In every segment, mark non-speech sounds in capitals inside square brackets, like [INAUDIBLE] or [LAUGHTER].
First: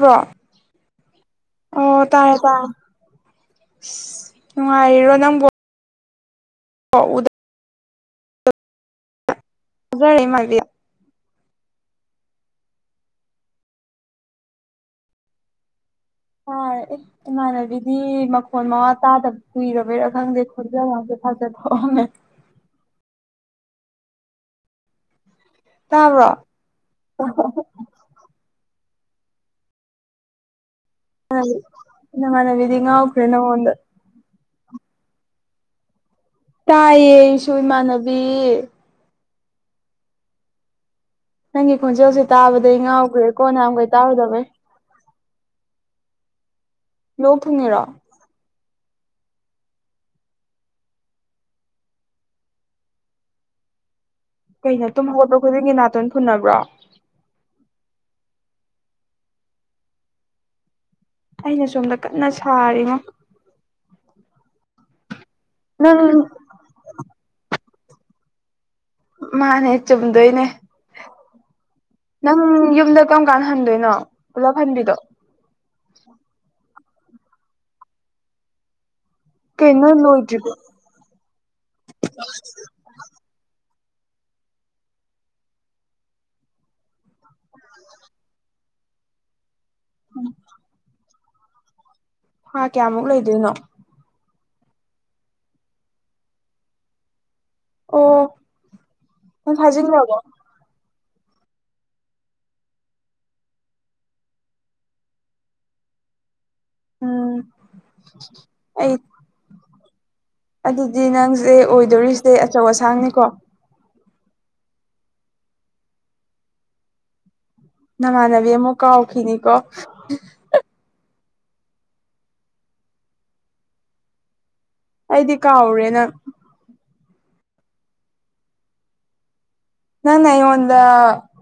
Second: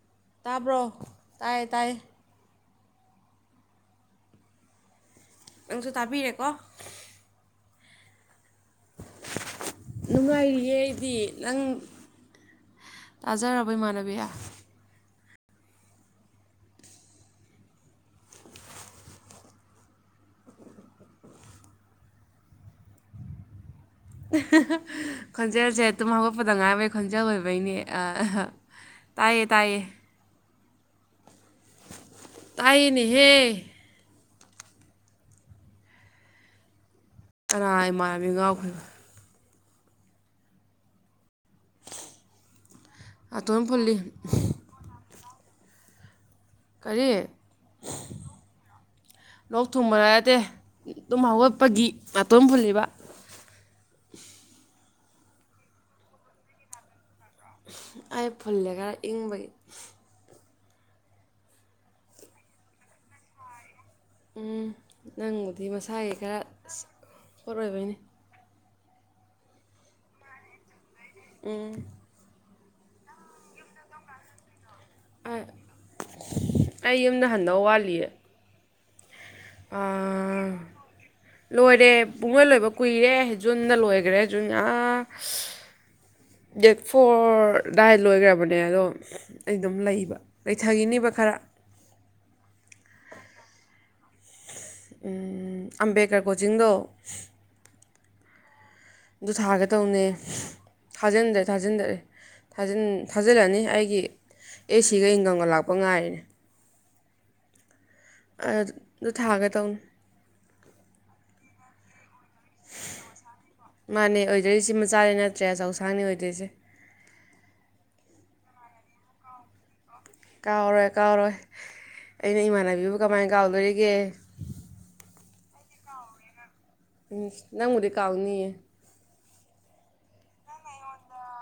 ꯍꯣ ꯇꯥꯕ꯭ꯔꯣ ꯇꯥꯏꯌꯦ ꯑꯣ ꯇꯥꯏꯌꯦ ꯇꯥꯏꯌꯦ ꯅꯨꯡꯉꯥꯏꯔꯤꯔꯣ ꯅꯪ ꯑꯗꯨ ꯇꯥꯕꯤꯔꯦꯀꯣ ꯍ ꯎꯗ ꯎꯖꯔꯦ ꯏꯃꯥꯟꯕꯤ ꯅꯨꯡꯉꯥꯏꯔꯤꯌꯦ ꯑꯩꯗꯤ ꯅꯪ ꯇꯥꯖꯔꯕ ꯏꯃꯥꯟꯅꯕꯤ ꯑ ꯑꯦ ꯏꯃꯥꯟꯅꯕꯤꯗꯤ ꯃꯈꯣꯟ ꯃꯉꯥ ꯇꯥꯗꯕ ꯀꯨꯏꯔꯕꯣꯏꯔꯥ ꯈꯪꯗꯦ ꯈꯣꯟꯖꯦꯜ ꯉꯁꯦ ꯐꯥꯖꯊꯣꯛꯑꯣ ꯅꯍꯅꯦ [UNINTELLIGIBLE] ꯈꯣꯟꯖꯦꯜꯁꯦ ꯑꯗꯨꯝ ꯇꯥꯕ꯭ꯔꯣ ꯍꯧꯒꯠꯄꯗ ꯉꯥꯏꯕꯩ ꯈꯣꯟꯖꯦꯜ ꯑꯣꯏꯕꯩꯅꯦ ꯇꯌꯦ ꯇꯥꯏꯌꯦ ꯇꯥꯏꯌꯦꯅꯦꯍꯦ ꯃꯅꯕꯤꯗꯤꯉꯈꯅꯗ ꯇꯥꯏꯌꯦꯁꯨ ꯀꯅꯥ ꯏꯃꯥꯟꯅꯕꯤ ꯉꯥꯎꯈ꯭ꯔꯤꯕ ꯅꯪꯒꯤ ꯈꯣꯟꯖꯦꯜꯁꯦ ꯇꯥꯕꯗꯩ ꯉꯥꯎꯈꯦ ꯀꯣꯟ ꯅꯥꯇꯣꯟ ꯅꯝꯈꯩ ꯐꯨꯜꯂꯤ ꯇꯥꯔꯨꯗꯕꯦ ꯀꯔꯤ ꯂꯣꯊꯅꯔꯥ ꯂꯣꯛ ꯊꯨꯝꯕꯔꯠꯇꯦ ꯑꯗꯨꯨꯝ ꯍꯧꯒꯠꯄꯒꯤ ꯃꯇꯇꯣꯟ ꯐꯨꯜꯂꯤꯕ ꯀꯩꯅ ꯇꯨꯝ ꯍꯧꯒꯠꯄ ꯈꯨꯗꯤꯡꯒꯤ ꯅꯥꯇꯣꯟ ꯐꯨꯟꯅꯅꯕ꯭ꯔꯣ ꯑꯩ ꯐꯨꯜꯂꯦ ꯈꯔ ꯏꯪꯕꯒꯤ ꯑꯩꯅ ꯁꯣꯝꯗ ꯀꯟꯅ ꯁꯥꯔꯤꯅꯣ ꯎꯝ ꯅꯪꯕꯨꯗꯤ ꯅꯪ ꯃꯁꯥꯒꯤ ꯈꯔ ꯄꯣꯠꯣꯏꯕꯩꯅꯤ ꯃꯥꯅꯦ ꯆꯨꯝꯗꯣꯏꯅꯦ ꯎꯝ ꯎꯝ ꯌꯨꯝꯗ ꯀꯔꯝ ꯀꯥꯟꯗ ꯍꯟꯗꯣꯏꯅꯣ ꯄꯨꯂꯞ ꯍꯟꯕꯤꯗꯣ ꯑꯩ ꯌꯨꯝꯗ ꯍꯟꯗꯧ ꯋꯥꯠꯂꯤꯌꯦ ꯀꯩꯅꯣ ꯂꯣꯏꯗ꯭ꯔꯤꯕꯣ ꯂꯣꯏꯔꯦ ꯄꯨꯡꯂꯣꯏ ꯂꯣꯏꯕ ꯀꯨꯏꯔꯦ ꯗ ꯂꯣꯏꯈ꯭ꯔꯦ ꯖꯨ ꯗꯦꯠ ꯐꯣꯔ ꯗꯥꯏ ꯂꯣꯏꯈ꯭ꯔꯕꯅꯦ ꯑꯗꯣ ꯑꯩ ꯑꯗꯨꯝ ꯂꯩꯕ ꯂꯩꯊꯈꯤꯅꯦꯕ ꯈꯔ ꯍꯥ ꯀꯌꯥꯃꯨꯛ ꯂꯩꯗꯣꯏꯅꯣ ꯑꯝꯕꯦꯀꯔ ꯀꯣꯖꯤꯡꯗꯣ ꯑꯣ ꯑꯗꯨ ꯅꯪ ꯊꯥꯒ ꯇꯧꯅꯦ ꯊꯥꯖꯤꯟꯈ꯭ꯔꯕꯣ ꯊꯥꯖꯤꯟꯗ꯭ꯔꯦ ꯊꯥꯖꯤꯟꯗ꯭ꯔꯦ ꯊꯥꯖꯤꯜꯂꯅꯤ ꯑꯩꯒꯤ ꯑꯦ ꯁꯤꯒ ꯏꯟꯒꯝꯒ ꯂꯥꯛꯄ ꯉꯥꯏꯔꯤꯅꯦ ꯎꯝ ꯑꯩ ꯑꯗꯨ ꯊꯥꯒ ꯇꯧꯅ ꯑꯗꯨꯗꯤ ꯅꯪꯁꯦ ꯑꯣꯏꯗꯣꯔꯤꯁꯦ ꯑꯆꯧ ꯑꯁꯥꯡꯅꯤꯀꯣ ꯃꯥꯅꯦ ꯑꯣꯏꯗꯣꯏꯁꯤ ꯃꯆꯥꯅꯤ ꯅꯠꯇ꯭ꯔꯦ ꯆꯧꯁꯥꯡꯅꯤ ꯑꯣꯏꯗꯣꯏꯁꯦ ꯅꯃ ꯅꯕꯤ ꯑꯃꯨ ꯀꯥꯎ ꯈꯅꯤ ꯀꯣ ꯀꯥꯎꯔꯣꯏ ꯀꯥꯎꯔꯣꯏ ꯑꯩꯅ ꯏꯃꯥꯟꯅꯕꯤꯕꯨ ꯀꯃꯥꯏ ꯀꯥꯎꯗꯣꯔꯤꯒꯦ ꯀꯗꯤ ꯀꯥꯥꯎꯔꯦꯅ ꯎꯝ ꯅꯪꯕꯨꯗꯤ ꯀꯥꯎꯅꯤꯌꯦ ꯅꯪꯅ ꯑꯩꯉꯣꯟꯗ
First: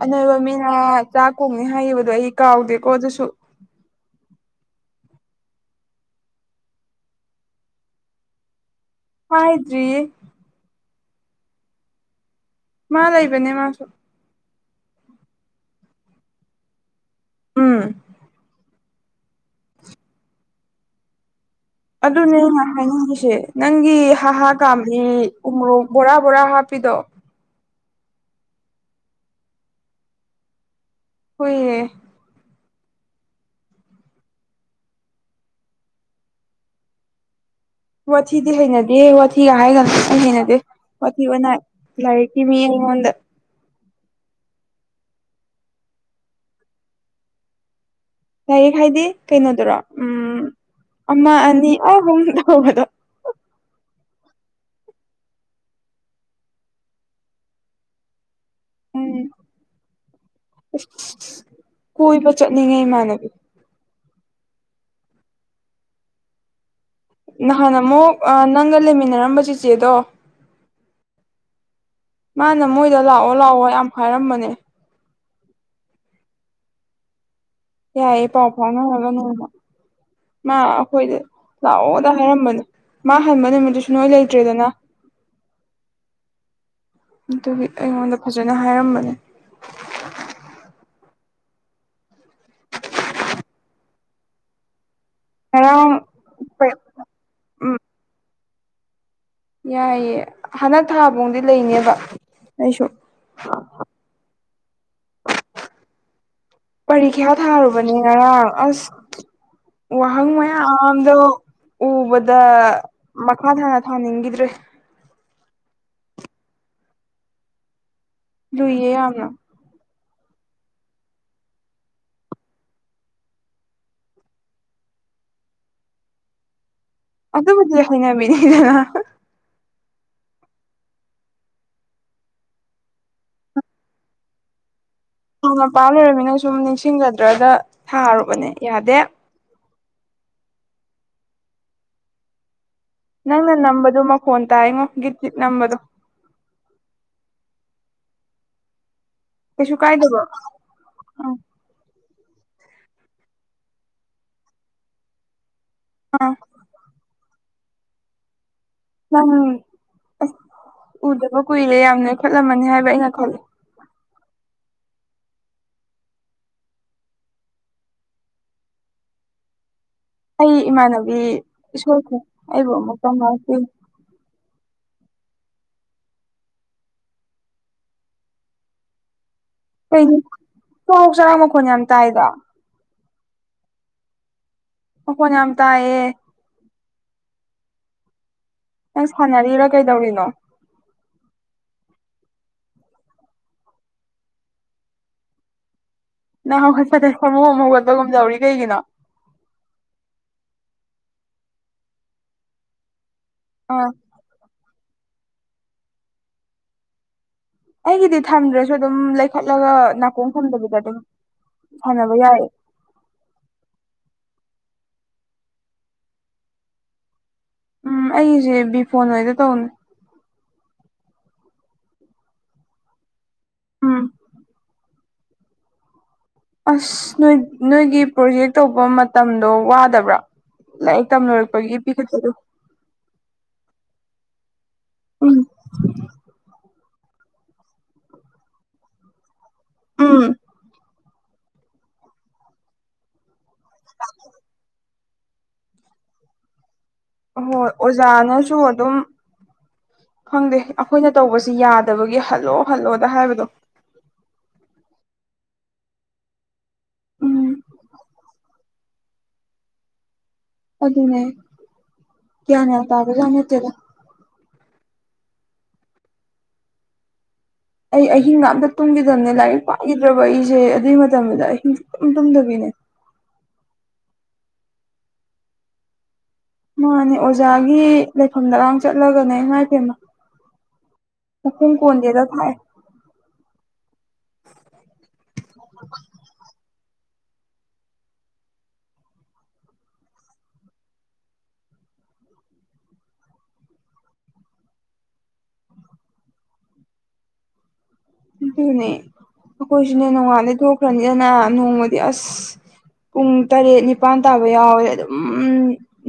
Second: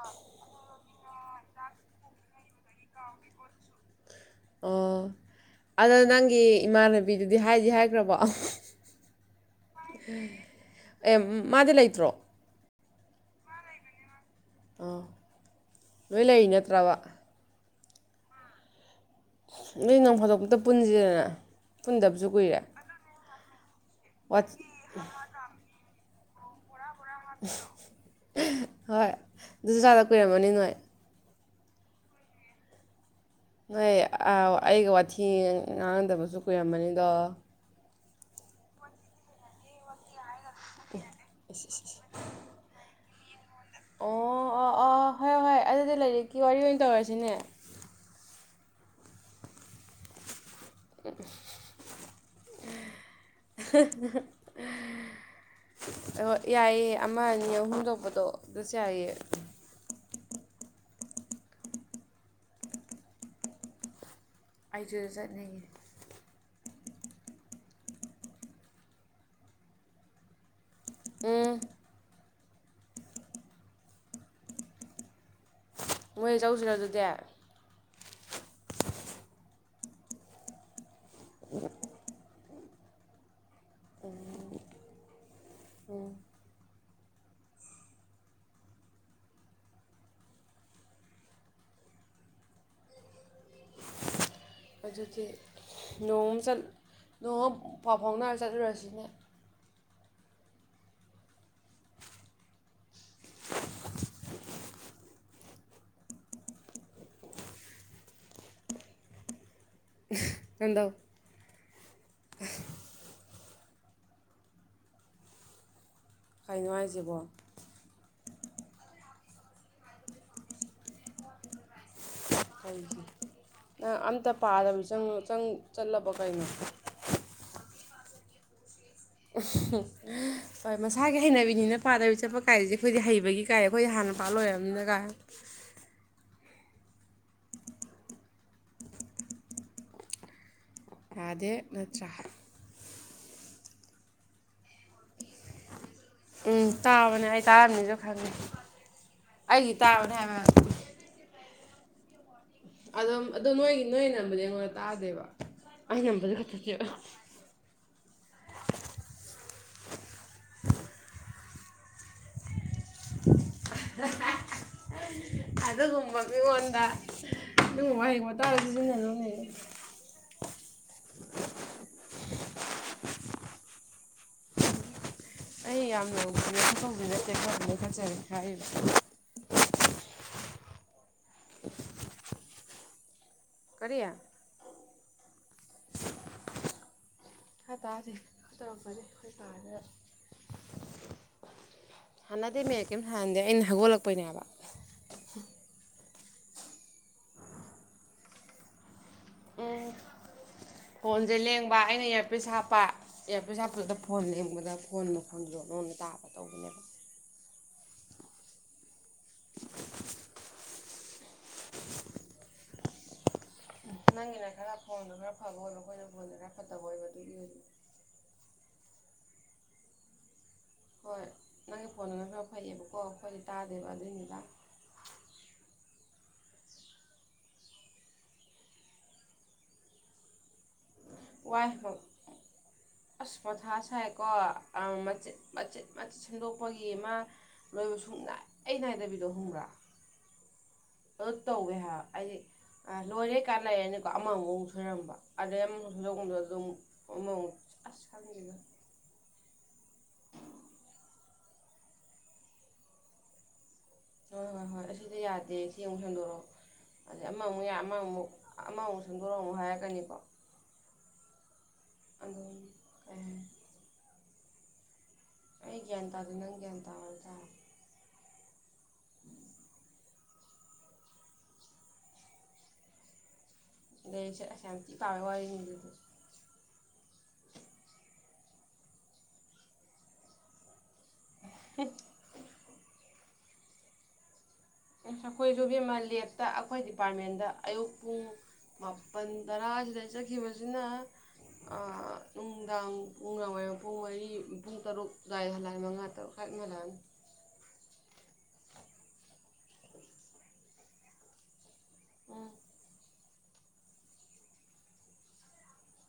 ꯑꯅꯣꯏꯕ ꯃꯤꯅ ꯆꯥꯛꯀꯣꯡꯅꯤ ꯍꯥꯏꯈꯤꯕꯗꯣ ꯑꯩ ꯀꯥꯎꯗꯦꯀꯣ ꯑꯗꯨꯁꯨ [UNINTELLIGIBLE] ꯑꯣ ꯑꯗꯣ ꯅꯪꯒꯤ ꯏꯃꯥꯟꯅꯕꯤꯗꯨꯗꯤ ꯍꯥꯏꯗꯤ ꯍꯥꯏꯈ꯭ꯔꯕꯣ ꯍꯗ꯭ꯔꯤ ꯑꯦ ꯃꯥꯗꯤ ꯂꯩꯇ꯭ꯔꯣ ꯃꯥ ꯂꯩꯕꯅꯦ ꯃꯥꯁꯨ ꯑꯥ ꯂꯣꯏ ꯂꯩ ꯅꯠꯇ꯭ꯔꯕ ꯎꯝ ꯅ ꯅꯣꯡ ꯐꯥꯗꯣꯛꯄꯛꯇ ꯄꯨꯟꯁꯤꯔꯅ ꯑꯗꯨꯅꯦꯩꯅ ꯍꯥꯏꯅꯤꯡꯉꯤꯁꯦ ꯅꯪꯒꯤ ꯋꯥꯠ ꯍꯥꯍꯥ ꯀꯥꯝꯕꯤ ꯎꯔꯣꯛ ꯕꯣꯔꯥ ꯕꯣꯔꯥ ꯍꯥꯞꯄꯤꯗꯣ ꯍꯣꯏ ꯑꯗꯨꯁꯨ ꯆꯥꯗ ꯀꯨꯏꯔꯝꯃꯅꯤ ꯅꯣꯏ ꯍꯣꯏꯌꯦ ꯅꯣꯏ ꯑꯩꯒ ꯋꯥꯊꯤ ꯉꯥꯡꯗꯕꯁꯨ ꯀꯨꯏꯔꯝꯕꯅꯤꯗꯣ ꯋꯥꯊꯤꯗꯤ ꯍꯩꯅꯗꯦ ꯋꯥꯊꯤꯒ ꯍꯥꯏꯔꯒꯅ ꯀ ꯍꯩꯅꯗꯦ ꯄꯊꯕ ꯅ ꯂꯥꯏꯇꯤ ꯃꯤꯉꯣꯟꯗ ꯑꯣ ꯑꯣ ꯑꯣ ꯍꯣꯏ ꯍꯣꯏ ꯑꯗꯨꯗꯤ ꯂꯥꯏꯔꯤꯛꯀꯤ ꯋꯥꯔꯤ ꯑꯣꯏꯅ ꯇꯧꯔꯁꯤꯅꯦ ꯌꯥꯔꯤ ꯍꯥꯏꯗꯤ ꯀꯩꯅꯣꯗꯨꯔꯣ ꯎꯝ ꯑꯃ ꯑꯅꯤ ꯑ ꯍꯗ ꯑ ꯌꯥꯏꯌꯦꯦ ꯑꯃ ꯑꯅꯤ ꯑꯍꯨꯝ ꯂꯧꯕꯗꯣ ꯑꯗꯨꯖꯌꯦ ꯎꯝ ꯀꯣꯏꯕ ꯆꯠꯅꯤꯡꯉꯦ ꯏꯃꯥꯟꯅꯕꯤ ꯑꯥꯏꯖ ꯆꯠꯅꯤ ꯅꯍꯥꯟ ꯑꯃꯨꯛ ꯅꯪꯒ ꯂꯩꯃꯤꯟꯅꯔꯝꯕ ꯆꯤꯆꯦꯗꯣ ꯎꯝ ꯃꯥꯅ ꯃꯣꯏꯗ ꯂꯥꯛꯑꯣ ꯂꯥꯛꯑꯣ ꯌꯥꯝ ꯍꯥꯏꯔꯝꯕꯅꯦ ꯃꯣꯏ ꯆꯧꯁꯤꯔ ꯑꯗꯨꯗꯤ ꯍ ꯄꯥꯎ ꯐꯥꯎꯅ ꯍꯂꯣ ꯅ ꯃꯥ ꯑꯩꯈꯣꯏꯗ ꯂꯥꯛꯑꯣꯗ ꯍꯥꯏꯔꯝꯕꯅꯤ ꯃꯥ ꯍꯟꯕ ꯅꯨꯃꯤꯠ ꯑꯗꯨꯁꯅꯣ ꯆꯜꯇꯔꯤꯗꯅ ꯑꯗꯨꯒꯤ ꯑꯩꯉꯣꯟꯗ ꯐꯖꯅ ꯍꯥꯏꯔꯝꯕꯅꯦ ꯑꯗꯨꯗꯤ ꯉꯔꯥꯡ ꯅꯣꯡ ꯆ ꯅꯣꯡꯃ ꯄꯥꯎ ꯐꯥꯎꯅꯔ ꯆꯠꯂꯨꯔꯁꯤꯅꯦ ꯌꯥꯏꯑꯦ ꯍꯟꯗꯛ ꯊꯥꯕꯧꯗꯤ ꯂꯩꯅꯦꯕ ꯑꯩꯁꯨ ꯄꯔꯤꯈ꯭ꯌꯥ ꯊꯥꯔꯨꯕꯅꯦ ꯉꯔꯥꯡ ꯑꯁ ꯋꯥꯍ ꯅꯪꯗꯧ ꯃꯌꯥꯝꯗ ꯎꯕꯗ ꯑ ꯍꯅ ꯍꯥꯟ ꯍꯒꯗ꯭ꯦ ꯍꯥꯏ ꯅꯨꯡꯉꯥꯏꯖꯕ ꯂꯨꯏꯌꯦ ꯌꯥꯝꯅ ꯍ ꯅꯪ ꯑꯝꯇ ꯄꯥꯗꯕꯁꯨ ꯆꯪ ꯆꯠꯂꯕ ꯀꯩꯅꯣ ꯑꯗꯨ ꯑꯗꯨꯕꯨꯗꯤꯁꯤꯅ ꯃꯤꯅꯤꯗꯅ [UNINTELLIGIBLE] ꯍꯣꯏ ꯃꯁꯥꯒꯤ ꯍꯩꯅꯕꯤꯅꯤꯅ ꯄꯥꯗꯕꯤ ꯆꯠꯄ ꯀꯥꯏꯁꯦ ꯑꯩꯈꯣꯏꯗꯤ ꯍꯩꯕꯒꯤ ꯀꯥꯏ ꯑꯩꯈꯣꯏꯗꯤ ꯍꯥꯟꯅ ꯄꯥꯜꯣꯏꯔꯕꯝꯅꯤꯅ ꯀꯥꯏ ꯍꯥꯟꯅꯄꯥꯥꯝ ꯂꯩꯣꯏꯔꯃꯤꯅꯪ ꯁꯨꯝ ꯅꯤꯡꯁꯤꯡꯖꯗ꯭ꯔꯒ ꯊꯥꯔꯨꯕꯅꯦ ꯌꯥꯗꯦ ꯌꯥꯗꯦ ꯅꯠꯇ꯭ꯔꯥ ꯅꯪꯅ ꯅꯝꯕꯗꯨ ꯃꯈꯣꯟ ꯇꯥꯏꯉꯣ ꯒꯤꯠ ꯒꯤꯠ ꯅꯝꯕꯗꯣ ꯎꯝ ꯇꯥꯕꯅꯦ ꯑꯩ ꯇꯥꯔꯝꯅꯤꯖꯨ ꯈꯪꯉꯦ ꯑꯩꯒꯤ ꯀꯩꯁꯨ ꯇꯥꯕꯅꯦ ꯀꯥꯏꯗꯕ ꯍꯥꯏꯕ ꯑꯥ ꯑꯗꯨꯝ ꯑꯗꯨ ꯅꯣꯏꯒꯤ ꯅꯣꯏ ꯅꯝꯕꯗꯤ ꯑꯩꯉꯣꯟꯗ ꯇꯥꯗꯦꯕ ꯑꯩ ꯑꯥ ꯅꯝꯕꯖꯤ ꯈꯠꯇꯅꯦ ꯑꯍ ꯅꯪ ꯑꯁ ꯎꯨꯗꯕ ꯀꯨꯏꯔꯦ ꯌꯥꯝ ꯅꯣꯏꯈꯠꯂꯝꯃꯅꯤ ꯍꯥꯏꯕ ꯕ꯭ꯔꯥ ꯑꯩꯅ ꯈꯜꯂꯤ ꯑꯗꯨꯒꯨꯝꯕ ꯃꯤꯉꯣꯟꯗ ꯑꯗꯨꯒꯨꯝꯕ ꯋꯥꯍꯩ ꯋꯥꯇꯥꯗꯣ ꯁꯤꯖꯤꯟꯅꯅꯨꯅꯦ ꯑꯩ ꯏꯃꯥꯟꯅꯕꯤ ꯏꯁꯣꯔꯁꯦ ꯑꯩꯕꯨ ꯑꯃꯨꯛ ꯇꯧꯅꯔꯁꯤ ꯑꯩ ꯌꯥꯝꯅ ꯕꯨꯗꯤ ꯅꯣꯏꯈꯠꯄꯕꯨꯗꯤ ꯅꯠꯇꯦ ꯈꯔꯗꯤ ꯅꯣꯏꯈꯠꯆꯔꯦ ꯈꯔ ꯍꯥꯏꯔꯤꯕ ꯀꯩ ꯁꯣꯛ ꯆꯔꯥꯡ ꯃꯈꯣꯟ ꯌꯥꯝ ꯇꯥꯏꯗ ꯀꯔꯤ ꯃꯈꯣꯟ ꯌꯥꯝ ꯇꯥꯏꯌꯦ ꯈꯔ ꯇꯥꯁꯤ ꯅꯪ ꯁꯥꯟꯅꯔꯤꯔꯥ ꯀꯩꯗꯧꯔꯤꯅꯣ [UNINTELLIGIBLE] ꯍꯥꯅꯠ ꯇꯩ ꯃꯌꯦꯛ ꯀꯩꯝ ꯁꯥꯟꯗꯦ ꯑꯩꯅ ꯍꯧꯒꯠꯂꯛꯄꯩꯅꯦ ꯍꯥꯏꯕ ꯅꯪ ꯍꯧꯒꯠꯄꯗꯩ ꯍꯣꯃꯣ ꯑꯃ ꯍꯧꯒꯠꯄꯒꯨꯝ ꯇꯧꯔꯤ ꯀꯩꯒꯤꯅꯣ ꯎꯝ ꯐꯣꯟꯖꯦ ꯂꯦꯡꯕ ꯑꯩꯅ ꯏꯌꯥꯔꯄꯤꯁ ꯍꯥꯞꯄ ꯑꯦꯌꯥꯔꯄꯤꯁ ꯑꯥ ꯍꯥꯞꯄꯗꯨꯗ ꯐꯣꯟ ꯂꯦꯡꯕꯗ ꯐꯣꯟ ꯃꯈꯣꯟꯗꯣ ꯑꯗꯣꯟꯗ ꯇꯥꯕ ꯇꯧꯕꯅꯦꯕ ꯑꯩꯒꯤꯗꯤ ꯊꯝꯗ꯭ꯔꯁꯨ ꯑꯗꯨꯝ ꯂꯩꯈꯠꯂꯒ ꯅꯥꯀꯣꯡ ꯊꯝꯗꯕꯤꯗ ꯑꯗꯨꯝ ꯁꯥꯟꯅꯕ ꯌꯥꯏꯌꯦ ꯎꯝ ꯅꯪꯒꯤꯅ ꯈꯔ ꯐꯣꯟꯗꯣ ꯈꯔ ꯐꯕ ꯑꯣꯏꯕ ꯑꯩꯈꯣꯏꯅ ꯐꯣꯟꯗꯣ ꯈꯔ ꯐꯠꯇꯕ ꯑꯣꯏꯕ ꯑꯗꯨꯒꯤ ꯎꯝ ꯑꯩꯒꯤꯁꯦ ꯕꯤꯐꯣꯟ ꯑꯣꯏꯗ ꯇꯧꯅꯦ ꯍꯣꯏ ꯅꯪꯒꯤ ꯐꯣꯟꯗꯨꯅ ꯈꯔ ꯐꯩꯌꯦꯕꯀꯣ ꯑꯩꯈꯣꯏꯗꯤ ꯇꯥꯗꯦꯕ ꯎꯝ ꯑꯗꯨꯏꯅꯤꯗ ꯑꯁ ꯅꯣꯏ ꯅꯣꯏꯒꯤ ꯄ꯭ꯔꯣꯖꯦꯛ ꯇꯧꯕ ꯃꯇꯝꯗꯣ ꯋꯥꯗꯕ꯭ꯔꯥ ꯂꯥꯏꯔꯤꯛ ꯇꯝ ꯋꯥꯏ ꯂꯣꯏꯔꯛꯄꯒꯤ ꯄꯤꯈꯠꯄꯗꯣ ꯑꯁ ꯃꯊꯥ ꯁꯥꯏꯀꯣ ꯑꯥ ꯎꯝ ꯃꯆꯤꯠ ꯃꯆꯤꯠ ꯃꯆꯤꯠ ꯁꯦꯝꯗꯣꯛ ꯄꯒꯤ ꯑꯃ ꯂꯣꯏꯕ ꯁꯨꯡꯅꯥꯏ ꯅꯥꯏꯗꯕꯤꯗꯣ ꯈꯪꯕ꯭ꯔꯥ ꯎꯝ ꯑꯗꯨ ꯇꯧꯋꯦ ꯍꯥꯏꯕ ꯑꯩꯗꯤ ꯑ ꯂꯣꯏꯔꯦ ꯀꯥꯟ ꯂꯩꯔꯅꯤ ꯀꯣ ꯑꯃꯃꯨꯛ ꯁꯣꯏꯔꯝꯕ ꯑꯗꯩ ꯑꯃ ꯁꯦꯝꯗꯣꯛꯐꯝꯗꯨꯗ ꯑꯃꯨꯛ ꯑꯃꯃꯨꯛ ꯍꯣꯏ ꯑꯁ ꯈꯪꯗꯦꯗ ꯑꯣꯖꯥꯅꯁꯨ ꯑꯗꯨꯝ ꯈꯪꯗꯦ ꯑꯈꯣꯏꯅ ꯇꯧꯕꯁꯤ ꯌꯥꯗꯕꯒꯤ ꯍꯜꯂꯣ ꯍꯜꯂꯣꯗ ꯍꯥꯏꯕꯗꯣ ꯑꯗꯩ ꯁꯤ ꯑꯃꯨꯛ ꯍꯦꯟꯗꯣꯔꯛꯑꯣ ꯑꯗꯩ ꯎꯝ ꯑꯃꯃꯨꯛ ꯌꯥꯏ ꯑꯃꯃꯨꯛ ꯑꯃꯃꯨꯛ ꯁꯦꯝꯗꯣꯔꯛꯑꯣ ꯑꯃꯨꯛ ꯍꯥꯏꯔꯛꯀꯅꯤꯀꯣ ꯑꯗꯨꯅꯦ ꯑꯗꯨꯝ ꯒ꯭ꯌꯥꯟꯒ ꯇꯥꯕ ꯀꯩ ꯖꯥꯠ ꯍꯥꯏꯅꯤ ꯅꯠꯇꯦꯗ ꯑꯩ ꯒ꯭ꯌꯥꯟ ꯇꯥꯗꯦ ꯅꯪ ꯒ꯭ꯌꯥꯟ ꯇꯥꯎ ꯍꯥꯏꯗꯣ ꯇꯥꯔꯦ ꯑꯩ ꯑꯍꯤꯡ ꯒ ꯑꯝꯇ ꯇꯨꯝꯈꯤꯗꯕꯅꯦ ꯂꯥꯏꯔꯤꯛ ꯄꯥꯈꯤꯗ꯭ꯔꯕ ꯑꯩꯁꯦ ꯑꯗꯨꯏ ꯃꯇꯝꯗꯨꯗ ꯑꯍꯤꯡ ꯁꯨꯛꯇꯨꯝ ꯇꯨꯝꯗꯕꯤꯅꯦ [INAUDIBLE] ꯂꯥꯏꯔꯤꯛꯁꯦ ꯑꯁ ꯌꯥꯝ ꯊꯤ ꯄꯥꯕꯩ ꯋꯥꯔꯤꯅꯤꯅꯦ ꯑꯗꯨꯗꯤ ꯃꯥꯅꯦ ꯑꯣꯖꯥꯒꯤ ꯂꯩꯐꯝꯗꯒꯥꯡ ꯆꯠꯂꯒꯅꯦ ꯏꯃꯥꯏꯄꯦꯝꯃ ꯈꯣꯡ ꯀꯣꯟꯗꯦꯗ ꯈꯥꯛꯑꯦ ꯑꯈꯣꯏꯖꯨ ꯏꯕꯦꯝꯃꯥ ꯂꯦꯞꯇ ꯑꯈꯣꯏ ꯗꯤꯄꯥꯔꯠꯃꯦꯟꯗ ꯑꯌꯨꯛ ꯄꯨꯡ ꯃꯥꯄꯜ ꯇꯔꯥꯁꯤꯗ ꯆꯠꯈꯤꯕꯖꯤꯅ ꯑ ꯅꯨꯡꯗꯥꯡ ꯄꯨꯡ ꯋꯥꯏꯝ ꯄꯨꯡ ꯃꯔꯤ ꯄꯨꯡ ꯇꯔꯨꯛ ꯑꯗꯨꯋꯥꯏꯗ ꯍꯜꯂꯛꯑꯅꯤ ꯃꯉꯥ ꯇꯔꯨꯛ ꯀꯟꯅ ꯂꯥꯛꯑꯅꯤ ꯑꯗꯨꯅꯦ ꯑꯈꯣꯏꯁꯨꯅꯦ ꯅꯣꯡꯉꯥꯟꯗꯩ ꯊꯣꯛꯈ꯭ꯔꯅꯤꯗꯅ ꯅꯣꯡꯃ ꯗꯤ ꯑꯁ ꯎꯝ ꯄꯨꯡ ꯇꯔꯦꯠ ꯅꯤꯄꯥꯜ ꯇꯥꯕ ꯌꯥꯎꯋꯦ ꯑꯗꯨꯝ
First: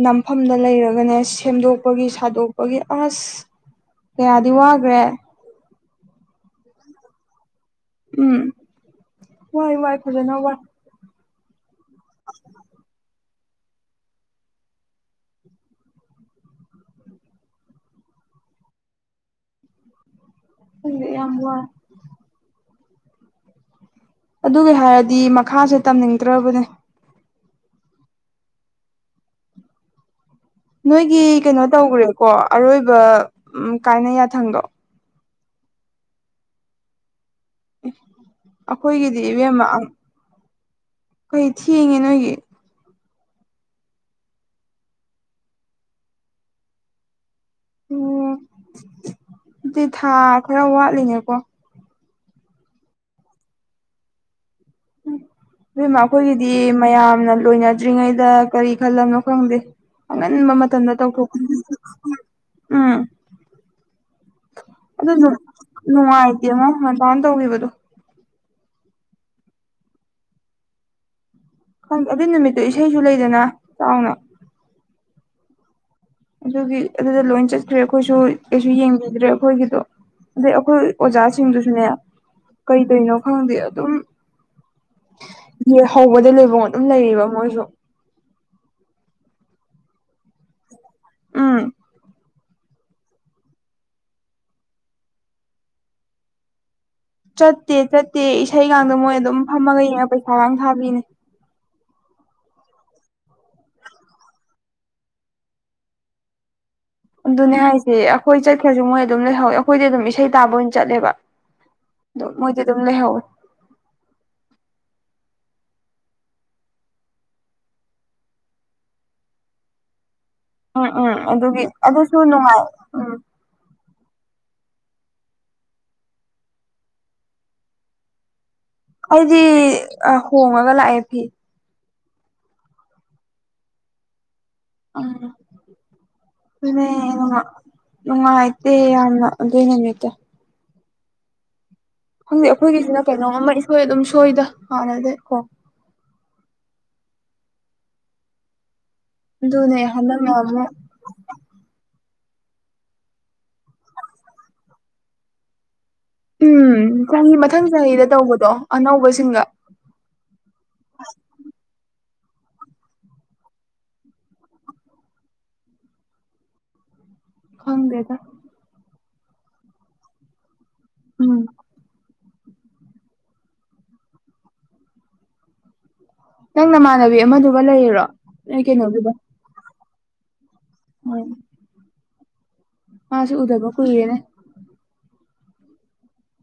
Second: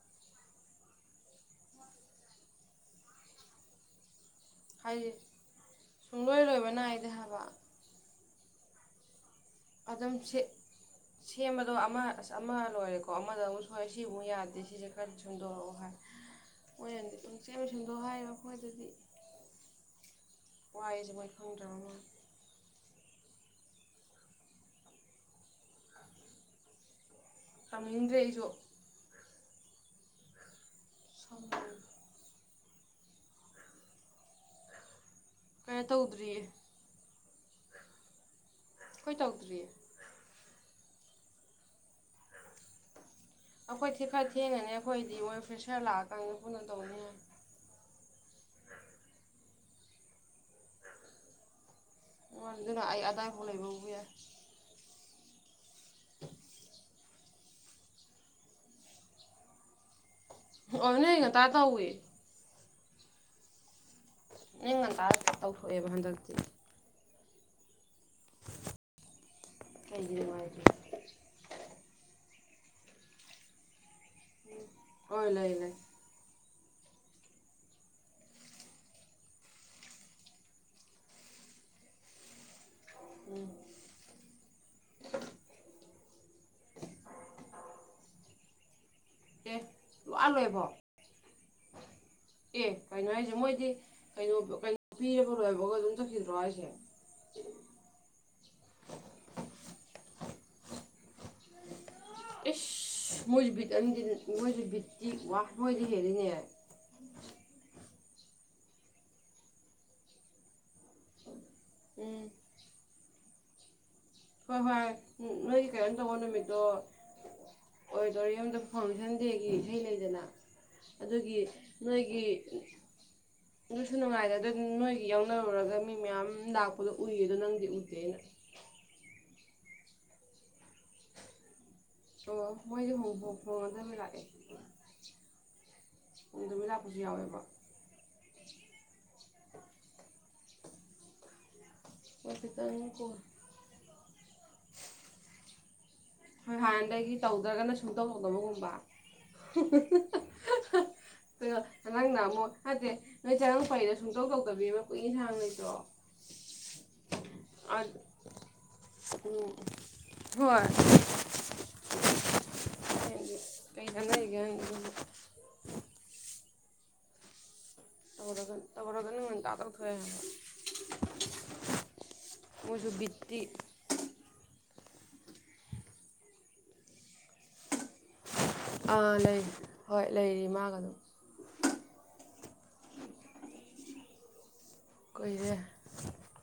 ꯅꯝꯐꯝꯗ ꯂꯩꯔꯒꯅꯦ ꯁꯦꯝꯗꯣꯛꯄꯒꯤ ꯁꯥꯗꯣꯛ ꯗꯣꯛꯄꯒꯤ ꯑꯁ ꯀꯌꯥꯗꯤ ꯋꯥꯒ꯭ꯔꯦ ꯍꯥꯏꯗꯤ ꯁꯨꯡꯂꯣꯏ ꯂꯣꯏꯕ ꯅꯥꯏꯗꯦ ꯍꯥꯏꯕ ꯎꯝ ꯋꯥꯏ ꯋꯥꯏ ꯑꯗꯨꯝ ꯐꯖꯅ ꯋꯥꯏ ꯁꯦꯝꯕꯗꯣ ꯑꯃ ꯑ ꯑꯃ ꯂꯣꯏꯔꯦꯀꯣ ꯑꯃꯗ ꯑꯃꯨꯛ ꯁꯣꯏꯑꯦ ꯁꯤꯕꯨꯨꯛ ꯌꯥꯗꯦ ꯁꯤꯁꯦ ꯀꯔ ꯁꯨꯝꯗꯣꯔꯛꯑꯣ ꯍꯥꯏ ꯃꯣꯏꯆꯦꯁꯤꯡꯗꯣ ꯍꯥꯏ ꯑꯩꯈꯣꯏꯗꯗꯤ [UNINTELLIGIBLE] ꯈꯪꯗꯦ ꯋꯥꯏꯁꯦ ꯃꯣꯏ ꯌꯥꯝ ꯋꯥꯏ ꯈꯪꯗ꯭ꯔꯕ ꯑꯃ ꯑꯗꯨꯒꯤ ꯍꯥꯏꯔꯗꯤ ꯃꯈꯥꯁꯦ ꯇꯝꯅꯤꯡꯗ꯭ꯔꯕꯅꯦ ꯑ ꯍꯗ꯭ꯔꯦ ꯑꯩꯁꯨ ꯅꯣꯏꯒꯤ ꯀꯩꯅꯣ ꯇꯧꯈ꯭ꯔꯦꯀꯣ ꯑꯔꯣꯏꯕ ꯎ ꯀꯥꯏꯅ ꯌꯥꯊꯪꯗꯣ ꯀꯩꯅ ꯇꯧꯗ꯭ꯔꯤꯌꯦ ꯑꯩꯈꯣꯏ ꯑꯩꯈꯣꯏꯒꯤꯗꯤ ꯇꯧꯗ꯭ꯔꯤꯌꯦ ꯏꯕꯦꯝꯃ ꯑꯩꯏ ꯊꯦꯡꯉꯦ ꯅꯣꯏꯒꯤ ꯑꯩꯈꯣꯏꯗꯤ ꯈꯔ ꯊꯦꯡꯉꯅꯤ ꯑꯩꯈꯣꯏꯗꯤ ꯃꯣꯏ ꯄ꯭ꯔꯦꯁꯔ ꯂꯥꯛꯑꯀꯅꯤ ꯀꯣꯏꯅ ꯇꯧꯅꯤ ꯑꯣ ꯑꯗꯨꯗꯤ ꯊꯥ ꯈꯔ ꯋꯥꯠꯂꯤꯅꯦꯀꯣ ꯋꯥꯗꯨꯅ ꯑ ꯑꯗꯥ ꯐꯣ ꯂꯩꯕꯕꯨꯏ ꯎ ꯏꯦꯝꯃ ꯑꯩꯈꯣꯏꯒꯤꯗꯤ ꯃꯌꯥꯝꯅ ꯂꯣꯏꯅꯗ꯭ꯔꯤꯉꯩꯗ ꯀꯔꯤ ꯈꯜꯂꯝꯅꯣ ꯈꯪꯗꯦ ꯑꯉꯟꯕ ꯃꯇꯝꯗ ꯑꯣ ꯅꯣꯏ ꯇꯧꯊꯣꯛꯀ ꯉꯟꯇꯥ ꯇꯧꯋꯤ ꯎꯝ ꯅꯣꯏ ꯉꯟꯇꯥ ꯑꯗꯨ ꯇꯧꯊꯣꯛꯑꯦꯕ ꯍꯟꯗꯛꯇꯤ ꯅꯨꯡꯉꯥꯏꯇꯦ ꯑꯃ ꯉꯗꯥꯅ ꯇꯧꯈꯤꯕꯗꯣ ꯑꯩꯗꯤ ꯅꯨꯡꯉꯥꯏꯕꯤ ꯑꯗꯨ ꯅꯨꯃꯤꯠꯇꯣ ꯏꯁꯩꯁꯨ ꯂꯩꯗꯅ ꯆꯥꯎꯅ ꯑꯣ ꯂꯩꯥꯏ ꯂꯩ ꯑꯗꯨꯒꯤ ꯑꯗꯨꯗ ꯂꯣꯏ ꯆꯠꯈ꯭ꯔꯦ ꯑꯩꯈꯣꯏꯁꯨ ꯀꯩꯁꯨ ꯌꯦꯡꯕꯤꯗ꯭ꯔꯦ ꯑꯩꯈꯣꯏꯒꯤꯗꯣ ꯑꯗꯩ ꯑꯩꯈꯣꯏ ꯑꯣꯖꯥꯁꯤꯡꯗꯨꯁꯨꯅꯦ ꯀꯩ ꯀꯩꯅꯣ ꯈꯪꯗꯦ ꯑꯗꯨꯝ ꯌꯦ ꯍꯧꯕꯗꯂꯩ ꯂꯣꯌ ꯐꯥꯎ ꯑꯗꯨꯝ ꯂꯩꯌꯦꯕ ꯃꯣꯏꯁꯨ ꯂ ꯂꯣꯏꯌꯦꯕꯣ ꯑꯥ ꯑꯦ ꯀꯩꯅꯣ ꯍꯥꯏꯁꯦ ꯃꯣꯏꯗꯤ ꯀꯩꯅꯣ ꯀꯩꯅꯣ ꯄꯤꯔꯕ ꯂꯣꯏꯕꯒ ꯑꯗꯨꯝ ꯆꯧꯈꯤꯗ꯭ꯔꯣ ꯍꯥꯏꯁꯦ ꯆꯠꯇꯦ ꯆꯠꯇꯦ ꯏꯁꯩꯒꯗ ꯃꯣꯏ ꯑꯗꯨꯝ ꯐꯝꯃꯒ ꯌꯦꯡꯉ ꯄꯩꯁꯥꯒ ꯊꯥꯕꯤꯅꯦ [UNINTELLIGIBLE] ꯏꯁ ꯃꯣꯏꯁꯨ ꯕꯤꯠ ꯑ ꯃꯣꯏꯁꯨ ꯕꯤꯠꯇꯤ ꯋꯥ ꯃꯣꯏꯗꯤ ꯍꯦꯜꯂꯤꯅꯦ ꯑꯗꯨꯅꯦ ꯍꯥꯏꯁꯦ ꯑꯩꯈꯣꯏ ꯆꯠꯈ꯭ꯔꯁꯨ ꯃꯣꯏ ꯑꯗꯨꯝ ꯂꯩꯍꯧꯋꯤ ꯑꯩꯈꯣꯏꯗꯤ ꯑꯗꯨꯝ ꯏꯁꯩ ꯇꯥꯕ ꯑꯣꯏꯅ ꯆꯠꯂꯦꯕ ꯑꯗꯨ ꯎꯝ ꯃꯣꯏꯗꯤ ꯑꯗꯨꯝ ꯂꯩꯍꯧꯋꯦ ꯍꯣꯏ ꯍꯣꯏ ꯎꯝ ꯅꯣꯏꯒꯤ ꯀꯩꯅꯣ ꯇꯧꯕ ꯅꯨꯃꯤꯠꯇꯣ ꯑꯣꯗꯤꯇꯣꯔꯤꯌꯝꯗ ꯐꯥꯎꯟꯗꯦꯁꯟ ꯗꯦꯒꯤ ꯏꯁꯩ ꯂꯩꯗꯅ ꯎꯝ ꯎꯝ ꯑꯗꯨꯒꯤ ꯅꯣꯏꯒꯤ ꯑꯗꯨꯁꯨ ꯅꯨꯡꯉꯥꯏ ꯎꯝ ꯅꯣꯏꯁꯨ ꯅꯨꯡꯉꯥꯏ ꯑꯗ ꯅꯣꯏꯒ ꯌꯥꯎꯅꯔꯨꯔꯒ ꯃꯤ ꯃꯌꯥꯝ ꯂꯥꯛꯄꯗꯣ ꯎꯏꯌꯦ ꯑꯗꯣ ꯅꯪꯗꯤ ꯎꯗꯦꯅ ꯗꯤ ꯍꯣꯡꯉꯒ ꯂꯥꯛꯑꯦ ꯐꯤ ꯑꯣ ꯃꯣꯏꯗꯤ ꯍꯣꯡꯐꯣꯛ ꯍꯣꯡꯉꯗꯕ ꯂꯥꯛꯑꯦ ꯑ ꯍꯣꯡꯗꯕꯤ ꯂꯥꯛꯄꯁꯨ ꯅꯨꯡꯉ ꯌꯥꯎꯋꯦꯕ ꯅꯨꯡꯉꯥꯏꯥꯏꯇꯦ ꯌꯥꯝꯅ ꯑꯗꯨꯅꯦꯅꯨꯡꯇ ꯃꯣꯏ ꯈꯪꯖꯤꯛ ꯈꯤꯇꯪ ꯑꯩꯈꯣꯏꯒꯤꯁꯤꯅ ꯀꯩꯅꯣꯝꯃ ꯏꯁꯣꯏ ꯑꯗꯨꯝ ꯁꯣꯏꯗ ꯍꯥꯟꯅꯗꯤ ꯀꯣ ꯍꯣꯏ ꯍꯥꯟꯅꯗꯒꯤ ꯇꯧꯗ꯭ꯔꯒꯅ ꯁꯨꯡꯇꯧꯔꯧꯗꯕꯒꯨꯝꯕ ꯑꯗꯨꯅꯦ ꯍꯂ ꯃꯥꯕ ꯑꯣ ꯅꯠꯇꯦ ꯅꯣꯏ ꯆꯔꯪ ꯐꯩꯗꯣ ꯁꯨꯡꯇꯧ ꯇꯧꯗꯕꯤ ꯃ ꯀꯨꯏ ꯌꯦꯟꯁꯥꯡꯉꯩꯗꯣ ꯎꯝ ꯆꯍꯤ ꯃꯊꯪ ꯆꯍꯤꯗ ꯇꯧꯕꯗꯣ ꯑꯅꯧꯕꯁꯤꯡꯒ ꯎꯝ ꯍꯣꯏ ꯎꯝ [UNINTELLIGIBLE] ꯈꯪꯗꯦꯗ [UNINTELLIGIBLE] ꯎꯝ ꯃꯁꯨ ꯕꯤꯠꯇꯤ ꯅꯪ ꯅꯃꯥꯟꯅꯕꯤ ꯑꯃꯗꯨꯒ ꯂꯩꯔꯤꯔꯣ ꯅ ꯀꯩꯅꯣꯗꯨꯒ ꯑꯥ ꯂꯩ ꯍꯣꯏ ꯂꯩꯔꯤ ꯃꯥꯒ ꯑꯗꯨꯝ ꯑꯁꯨ ꯎꯗꯕ ꯀꯒꯦꯅꯦ ꯀꯨꯏꯔꯦ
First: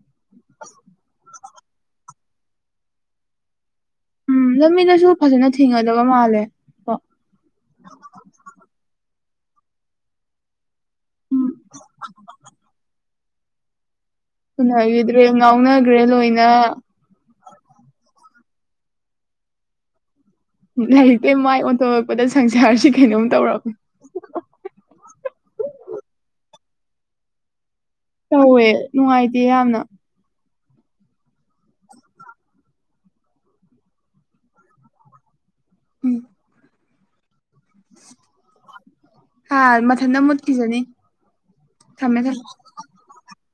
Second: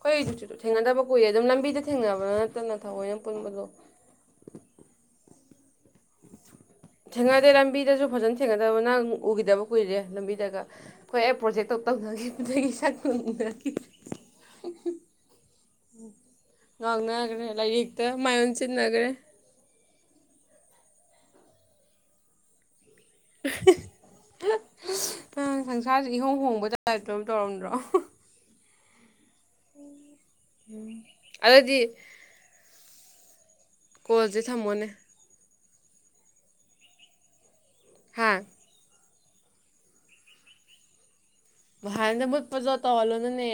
ꯀꯣꯏꯁꯨ ꯊꯦꯡꯅꯗꯕ ꯀꯨꯏꯦ ꯑꯗꯨꯝ ꯂꯝꯕꯤꯗ ꯊꯦꯡꯅꯕ ꯊ ꯅꯠꯇꯅ ꯊꯑꯣꯏꯅ ꯄꯨꯟꯕꯗꯣ ꯎꯝ ꯂꯝꯃꯤꯅꯁꯨ ꯐꯖꯅ ꯊꯤꯡꯒꯗꯕ ꯃꯥꯜꯂꯦ ꯀꯣ ꯊꯦꯡꯅꯗꯦ ꯂꯝꯕꯤꯗꯁꯨ ꯐꯖꯅ ꯊꯦꯡꯅꯗꯕ ꯅꯥꯡ ꯎꯈꯤꯗꯕ ꯀꯨꯏꯔꯦ ꯂꯝꯕꯤꯗꯒ ꯍꯣꯏ ꯑꯩ ꯎꯝ ꯄ꯭ꯔꯣꯖꯦꯛꯇꯧ ꯇꯧꯅꯈꯤ ꯆ ꯁꯅꯈꯤꯗ꯭ꯔꯦ ꯉꯥꯎꯅꯈ꯭ꯔꯦ ꯂꯣꯏꯅ ꯉꯥꯡꯅꯈ꯭ꯔꯦ ꯂꯥꯏꯔꯤꯛꯇ ꯃꯌꯣꯟꯁꯤꯟꯅꯈ꯭ꯔꯦ ꯂꯥꯏꯔꯤꯛ ꯂ ꯃꯥꯏ ꯑꯣꯟꯊꯣꯔꯛꯄꯗ ꯁꯪꯁꯥꯔꯁꯤ ꯀꯩꯅꯣꯝ ꯇꯧꯔꯕꯅꯦ ꯑꯪ ꯁꯪꯁꯥꯔꯁꯤꯦ ꯏꯍꯣꯡ ꯍꯣꯡꯕ ꯆꯥꯏꯇꯕ ꯇꯧꯔꯝꯗ꯭ꯔꯣ ꯇꯧꯋꯦ ꯅꯨꯡꯉꯥꯏꯇꯦ ꯌꯥꯝꯅ ꯎꯝ ꯑꯗꯨꯗꯤ ꯀꯣꯜꯗꯤ ꯊꯝꯃꯣꯅꯦ ꯎꯝ ꯍꯥꯥ ꯍꯥꯥ ꯃꯊꯟꯅ ꯃꯨꯠꯀꯤꯖꯅꯤ ꯥꯟꯅꯕꯨꯠꯄꯖ ꯇꯧꯍꯜꯂꯣꯅꯅꯦ